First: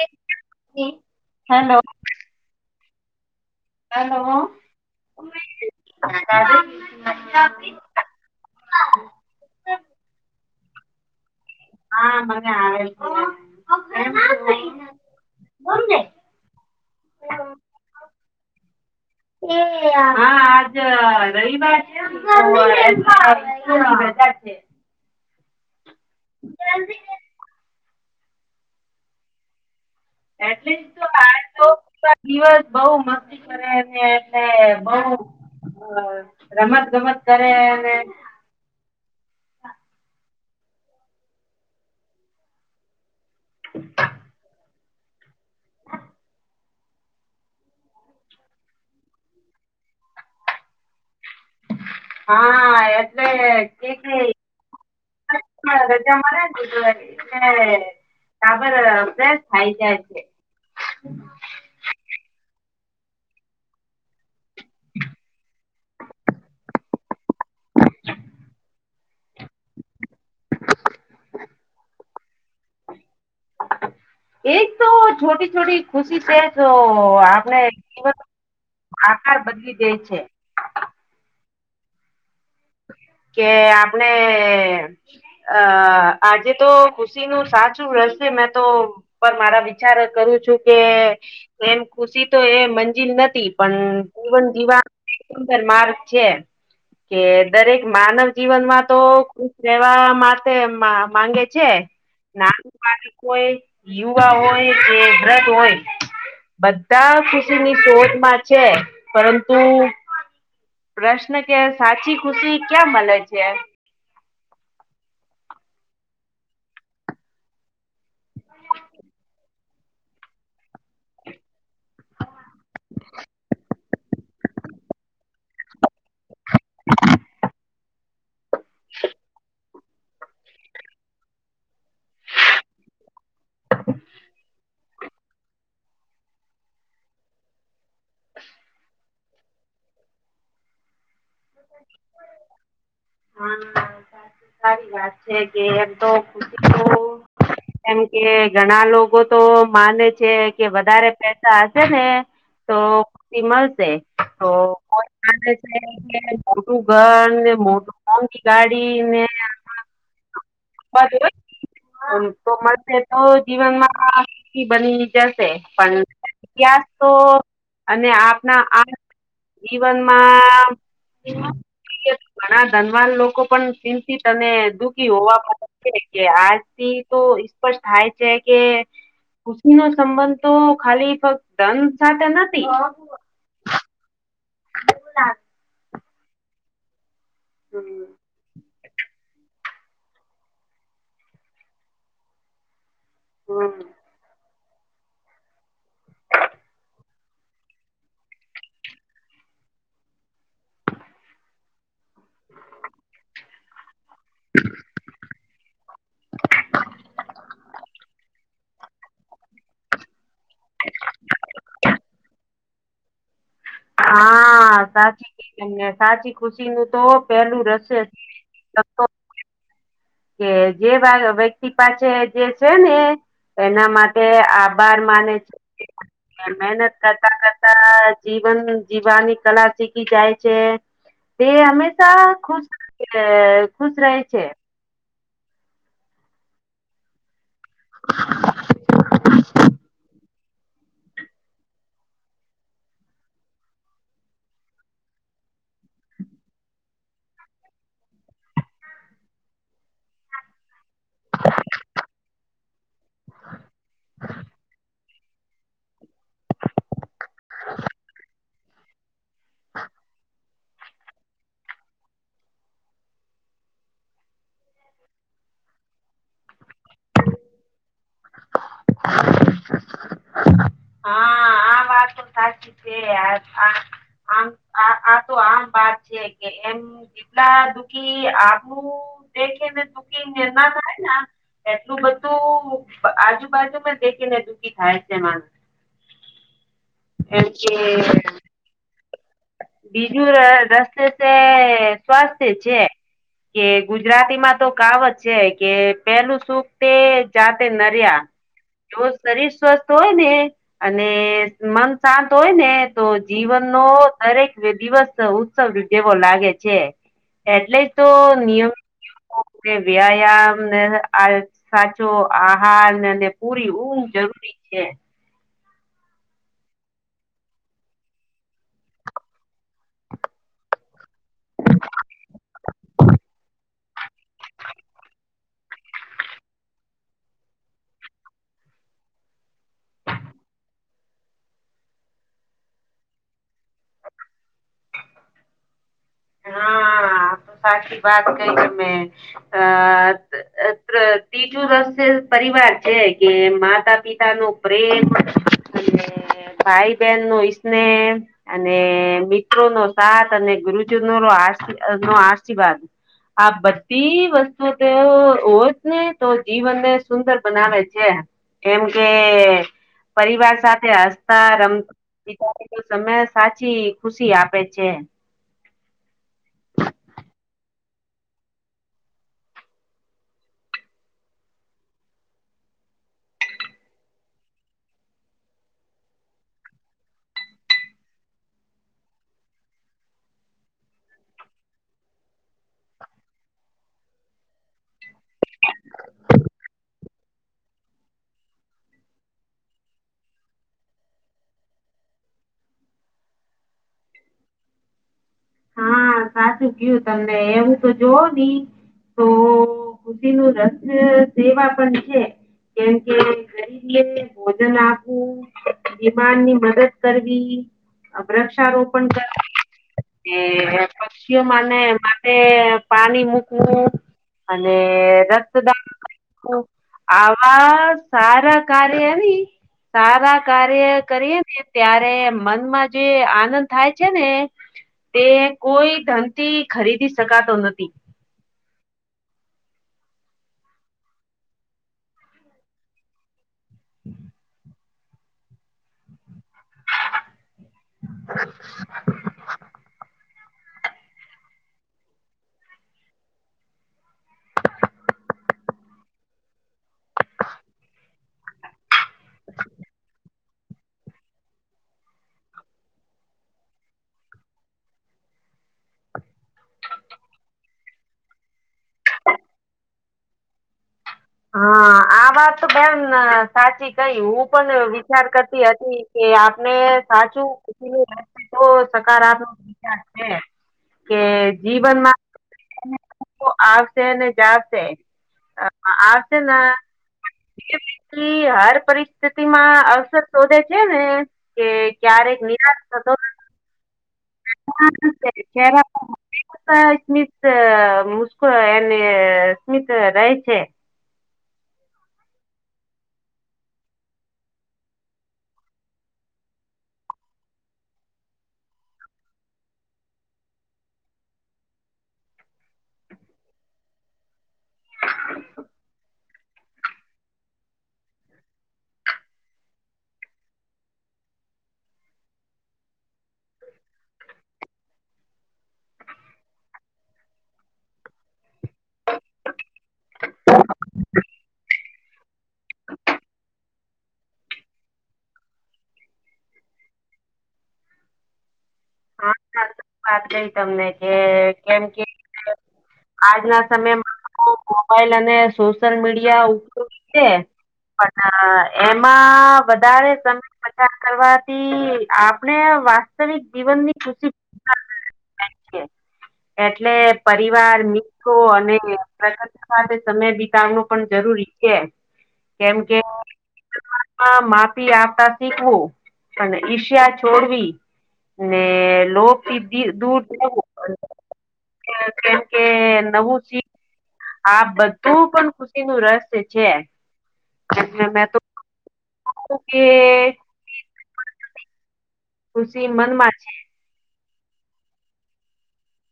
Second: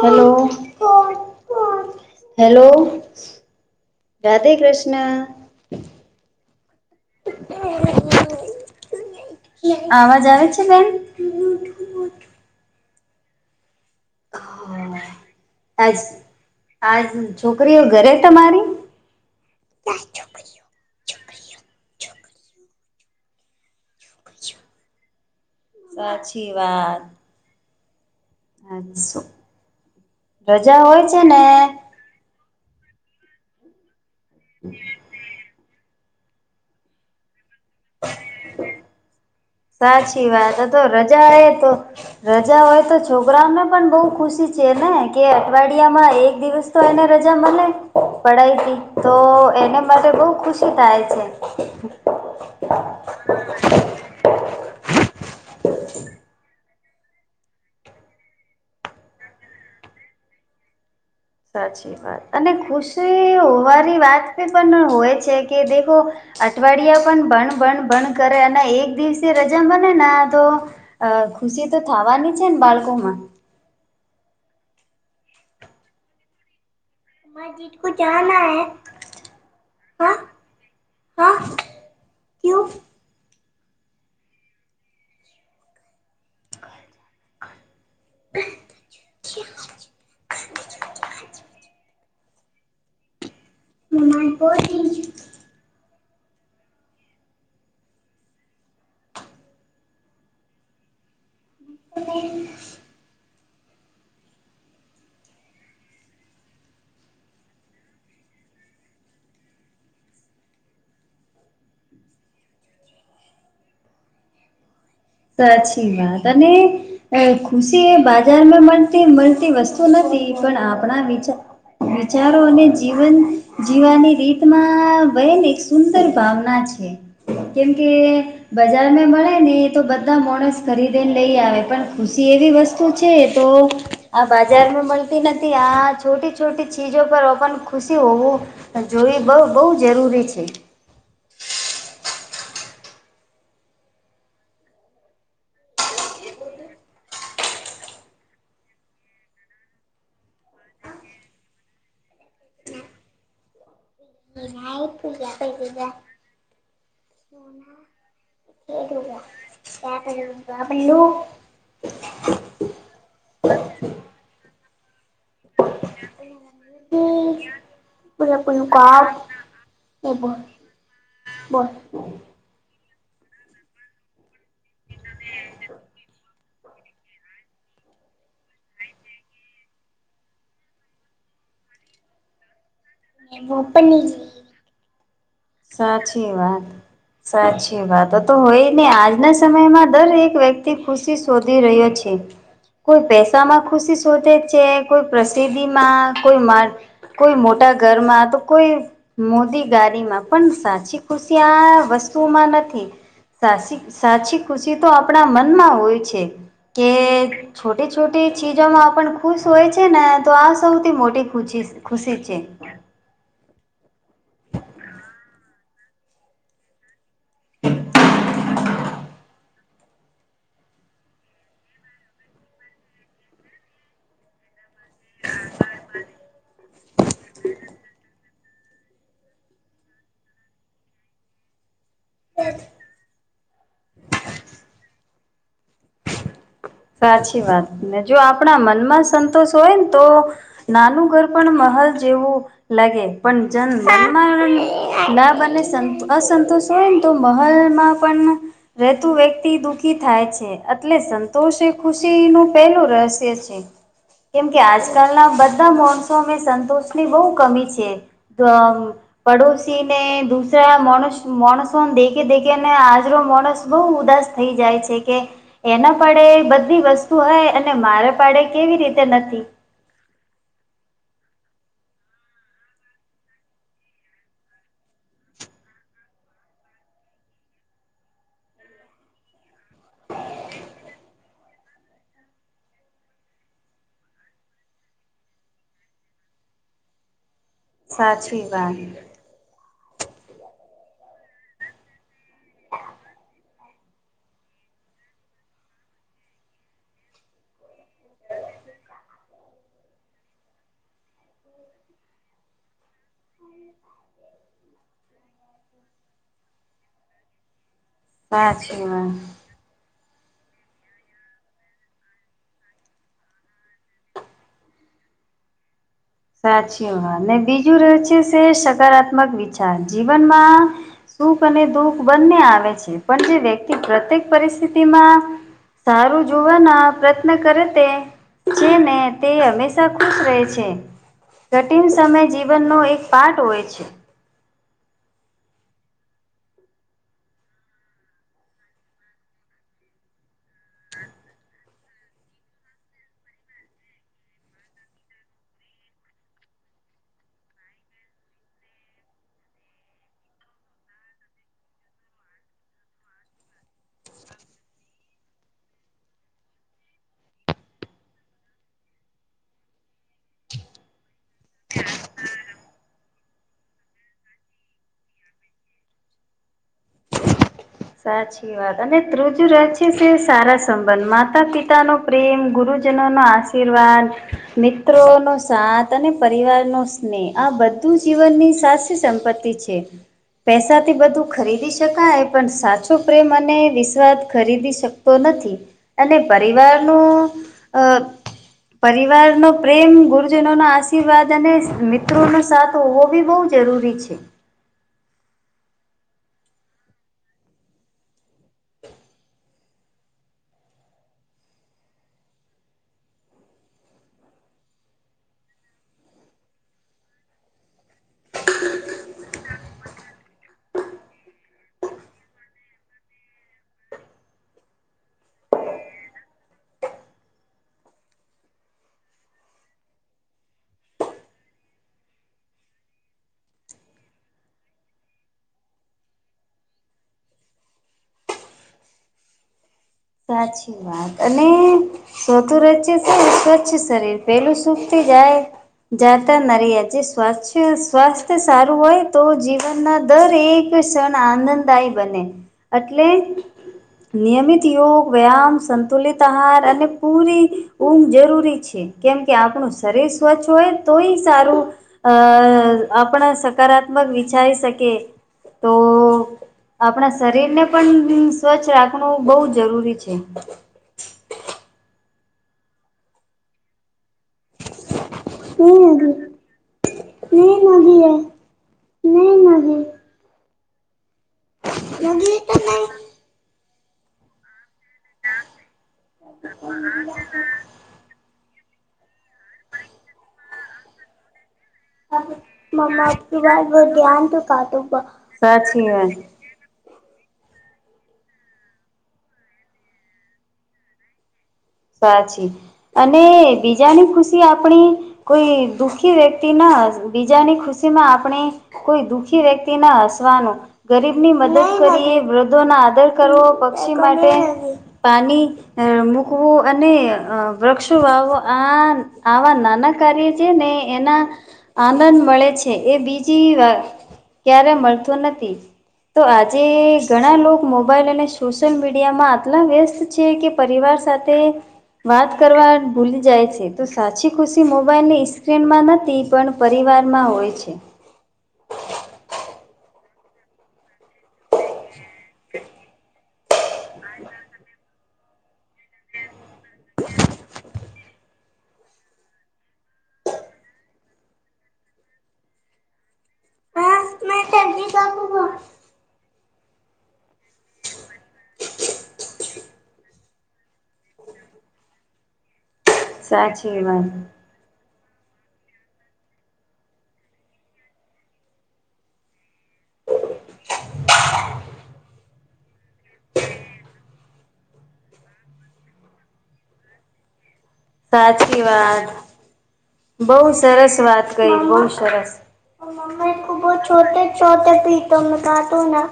Hello hello. Hello. Hello Krishna [unintelligible] આવાજ આવે છે બેન? હા, મને આવે છે હ. હ. આજ આજ છોકરીઓ ઘરે તમારી? એ હા. [unintelligible] સાચી વાત. [unintelligible] એટલે રજા જ તો હોય આ છેને. તો દિવસ બઉ મસ્તી કરે એને એટલે બઉ. હ, રમત ગમત કરે અને. સાચી વાત, તો તો રજા એ તો રજા હોય તો છોકરાઓને પણ બઉુ ખુશી છે ને. કે અઠવાડિયામાં એક દિવસ તો એને રજા મને પડાય હતી તો એને માટે બહુ ખુશ શું થાય છે. હા, એટલે [unintelligible] રજા મારા હ તપર પરા ખાયતા છે સાચી વાત અને ખુશી હોવાની વાત પણ હોય છે કે દેખો અઠવાડિયા પણ [inaudible] એક તો છોટી છોટી ખુશી છે તો મમ્મા આપણે જીટકો જીવન જાના હૈ આકાર બદલી દે હા છે હા ક્યું કે આપણે અ આજે તો ખુશી નું સાચું તુ હશે મેં તો પર મારા વિચાર કરું છું કે કેમ ખુશી તો એ મંજિન નથી પણ મમ્મા કુવન બોલ જીવા એ શુંદર માર્ગ છે કે દરેક માનવ જીવનમાં તો ખુશ રહેવા માટે મા માંગે છે નાનું બાળક હોય, યુવા હોય, કે વ્રધ હોય. બધા ખુશીની શોધ માં છે પરંતુ પ્રશ્ન કે સાચી ખુશી ક્યાં મળે છે. સાચી વાત અને એ ખુશી એ બાજારમાં મળતી મળતી વસ્તુ નથી પણ આપણા વિચા વિચારો અને જીવન જીવાની રીતમાં બેહન એક સુંદર ભાવના છે, કેમ કે બજાર માં મળે ને તો બધા મોણસ ખરીદેને લઈ આવે, પણ ખુશી એવી વસ્તુ છે તો આ બજારમાં મળતી નથી આ છોટી છોટી ચીજો પર ઓપન ખુશી હોવું જોઈ બહુ બહુ જરૂરી છે. [inaudible] હા સાચી તારી વાત છે કે એમ તો ખુશીતો કેમ કે ઘણા લોકો તો માને છે કે વધારે પૈસા હશે ને તો ખુશી મળશે. હ [unintelligible] એ મોટું ઘર, ને મોટું મોંઘી ગાડી ને આ હાબલું તો મળશે તો જીવનમાં આ ખુશી બની જશે પણ ઇતિહાસ તો અને આપના આ કપ એ બોલ જીવનમાં ઘણા ધનવાન લોકો પણ ચિંતિત અને દુઃખી હોવા મળે છે કે આજ થી તો સ્પષ્ટ થાય છે કે, ખુશી નો સંબંધ તો ખાલી ફક્ત ધન સાથે નથી. ઓપન જી [unintelligible] સાચી વાત સાચી વાત ત તો હોય ને આજના સમયમાં દર એક વ્યક તી ખુશી શોધી રહ્યો છે, કોઈ પૈસા માં હમ ખુશી શોધે, છે કોઈ પ્રસિદ્ધિ માં કોઈ માર કોઈ મોટા ઘરમાં, તો કોઈ મોદી ગાડીમાં. પણ સાચી ખુશી આ વસ્તુમાં નથી. સાસી સાચી ખુશી તો આપણા મનમાં હોય છે. કે છોટે છોટે ચીજોમાં પણ ખુશ હોય છે ને, તો આ સૌથી મોટી ખુચી ખુશી છે. હા સાચી. અને સાચી ખુશી નું તો પેલું રહેશે [unintelligible] કે જે વ્યા વ્યક્તિ પાસે જે છેને એના માટે આ બાર માને છે, મહેનત કરતા કરતા જીવન જીવવાની કલા શીખી જાય છે, તે હમે શા ખુશ અ ખુશ રહે છે. સાચી વાત ને જો આપણા મનમાં સંતોષ હોયન તો નાનું ઘર પણ મહલ જેવું લાગે પણ જન મન મા ના બને સંત અસંતોષ હોઈને તો મહલમાં પણ રહેતું વ્યક્તિ દુઃખી થાય છે અટલે તો છે ખુશી નુ પહેલું રહસ્ય છે, કેમ કે આજકાલના બધ ધા મોનસો સંતોષ ની બહુ કમી છે. તોઅ પડોશીને દુસરા મોનશ મોનસોન દેખે દેખે ને આજરો માણસ બહુ ઉદાસ થઈ જાય છે કે એનો આપળે બધી વસ્તુ હોય અને મારે પાડે કેવી રીતે નથી [inaudible] હા આ વાત તો સાચી છે. આમ આ તો આમ વાત છે કે એમ જેટલા દુઃખી આપણું દેખી ને દુઃખી નિના થાય ના એટલું બધું આજુબાજુમાં દેખી ને દુઃખી થાય છે, માણસ જેમકે સાચી વાત બીજું રસ્તે છે, સ્વાસ્થ્ય છે. કે ગુજરાતીમાં તો કાહવત છે, કે પેહલું સુખ તે જાતે નરિયા જો શરીર સ્વસ્થ હોય ને અને મન શાંત હોય ને તો જીવનનો દરેક દિવસ ઉત્સવ જેવો લાગે છે. એટલે તો નિયમ સાચી વાત કે વ્યાયામને સાચો આહારને અને પૂરી ઊંઘ જરૂરી છે. સાચીઓ અને બીજું રહે છે, સકારાત્મક વિચાર જીવનમાં સુખ અને દુઃખ બંને આવે છે, પણ જે વ્યક્તિ પ્રત્યેક પરિસ્થિતિમાં સારું જોવાના પ્રયત્ન કરે તે જેને તે હંમેશા ખુશ રહે છે. કઠિન સમયે જીવનનો એક પાર્ટ હોય છે. હમ આમ સાચી વાત કહી તમે અ ત્ર ત્રીજું રસ પરિવાર છે કે માતા પિતાનું પ્રેમ. અને [inaudible] ભાઈ બહેનનો સ્નેહ અને મિત્રોનો સાથ અને ગુરુ જીનો આશ નો આશીર્વાદ આ બધી વસ્તુ તે હોત ને તો જીવનને સુંદર બનાવે છે. કેમકે પરિવાર સાથે [unintelligible] તમે સાચી ખુશી આપે છે. સાચી. અને ત્રીજું રહસ્ય છે તે સારા સંબંધ માતા પિતાનો પ્રેમ ગુરુજનો નો આસ શીર્વાદ મિત્રોનો સાથ અને પરિવારનો સ્નેહ આ બ ધુ જીવનની સાસ સંપતિ છે, પૈસાથી બધું ખરીદી શકાય પણ સાચો પ્રેમ અને વિશ્વાદ ખરીદી શકતો નથી અને પરિવારનું અ પરિવારનો પ્રેમ ગુરુજનો નો આશીર્વાદ અને મિત્રોનો સાથ તો હોવો બી બોવ જરૂરી છે. હા સાચું કીયું તમને એવું તો જોવ ને તો ખુદીનું રસ સેવા પણ છે. કેમ કે ગરીબ એ ભોજન આપવું બીમારની મદદ કરવી વૃક્ષારોપણ કરવુ એ પક્ષીઓ માને માટે પાણી મૂકવું અને રક્તદાન આવા સારા કાર્ય આવી સારા કાર્ય કરીએ ને ત્યારે મનમાં જે આનંદ થાય છે ને તે કોઈ ધનથી ખરીદી શકાતો નથી સાચી વાત અને સોતું રહસ્ય શું સ્વચ્છ શરીર પેલું સુખથી જાય જાતા ન રહ્યાજે સ્વા સ્વાસ્થ્ય સારું હોય તો જીવનના દર એક ક્ષણ આનંદદાયી બને એટલે નિયમિત યોગ વ્યાયામ સંતુલિત આહાર અને પૂરી ઊંઘ જરૂરી છે. કેમ કે આપણું શરીર સ્વચ્છ હોય તોય સારું અ આપણા સકારાત્મક વિચારી શકીએ. તો આપણા શરીર ને પણ સ્વચ્છ રાખ વું બહુ જરૂરી છે. હા આ વાત તો બેન સાચી કઈ હું પણ વિચાર કરતી નહી હતી કે નદી આપને સાચું નહી નદી હે તો નહી સકારાત્મક નદી વિચાર છે. કે જીવનમાં નદી તો નહી આવશે ને જશે આવશે ના થી હાર પરિસ્થિતિ માં અવસર શોધે છે ને કે ક્યારેક નિરાશ મમ્મા થતો આપકી સાચી વાત [unintelligible] સ્મિત મુસ્કો એને સ્મિત રહે છે. અને બીજાની ખુશી આપણી કોઈ દુઃખી વ્યક્તિ ના બીજાની ખુશી માં આપણે કોઈ દુઃખી વ્યક્તિ ના હસવાનું ગરીબ ની મદદ કરીએ વૃદ્ધો ના આદર કરવો પક્ષી માટે પાણી મુ શખવો અને વૃક્ષો વાવો આ આવા નાના કાર્ય છે ને એના આનંદ મળે છે એ બીજી વા ક્યારે મળતો નથી તો આજે ઘણા લોકો મોબાઈલ અને સોશિયલ મીડિયામાં આટલા વ્યસ્ત છે કે પરિવાર સાથે વાત કરવા ભૂલી જાય છે તો સાચી ખુશી મોબાઈલ ની સ્ક્રીનમાં નથી. પણ પરિવારમાં હોય છે. હા સાચી વાત નઈ તમને કે કેમ કે આજના સમયમાં મોબાઈલ અને સોશિયલ મીડિયા પણ એમાં વધારે સમય પસાર કરવાથી આપણે વાસ્તવિક જીવનની ખુશી ભૂલાય [unintelligible] છે એટલે પરિવાર મિત્રો અને સમય બિતાવનો પણ જરૂરી છે. કેમ કે સાચી વાત આ આપતા શીખવું અને ઈશ્યા છોડવી ને લોક દૂર કેમકે નવું સિંહ આ બધું પણ ખુશી નું રસ છે. એટલે મેં સાચ તો કી વાત કઉ કે બહ સરસ વાત ક બહુ સરસ. ખુશી મનમાં છોટે છોટે પીટોમાં કાતો ના.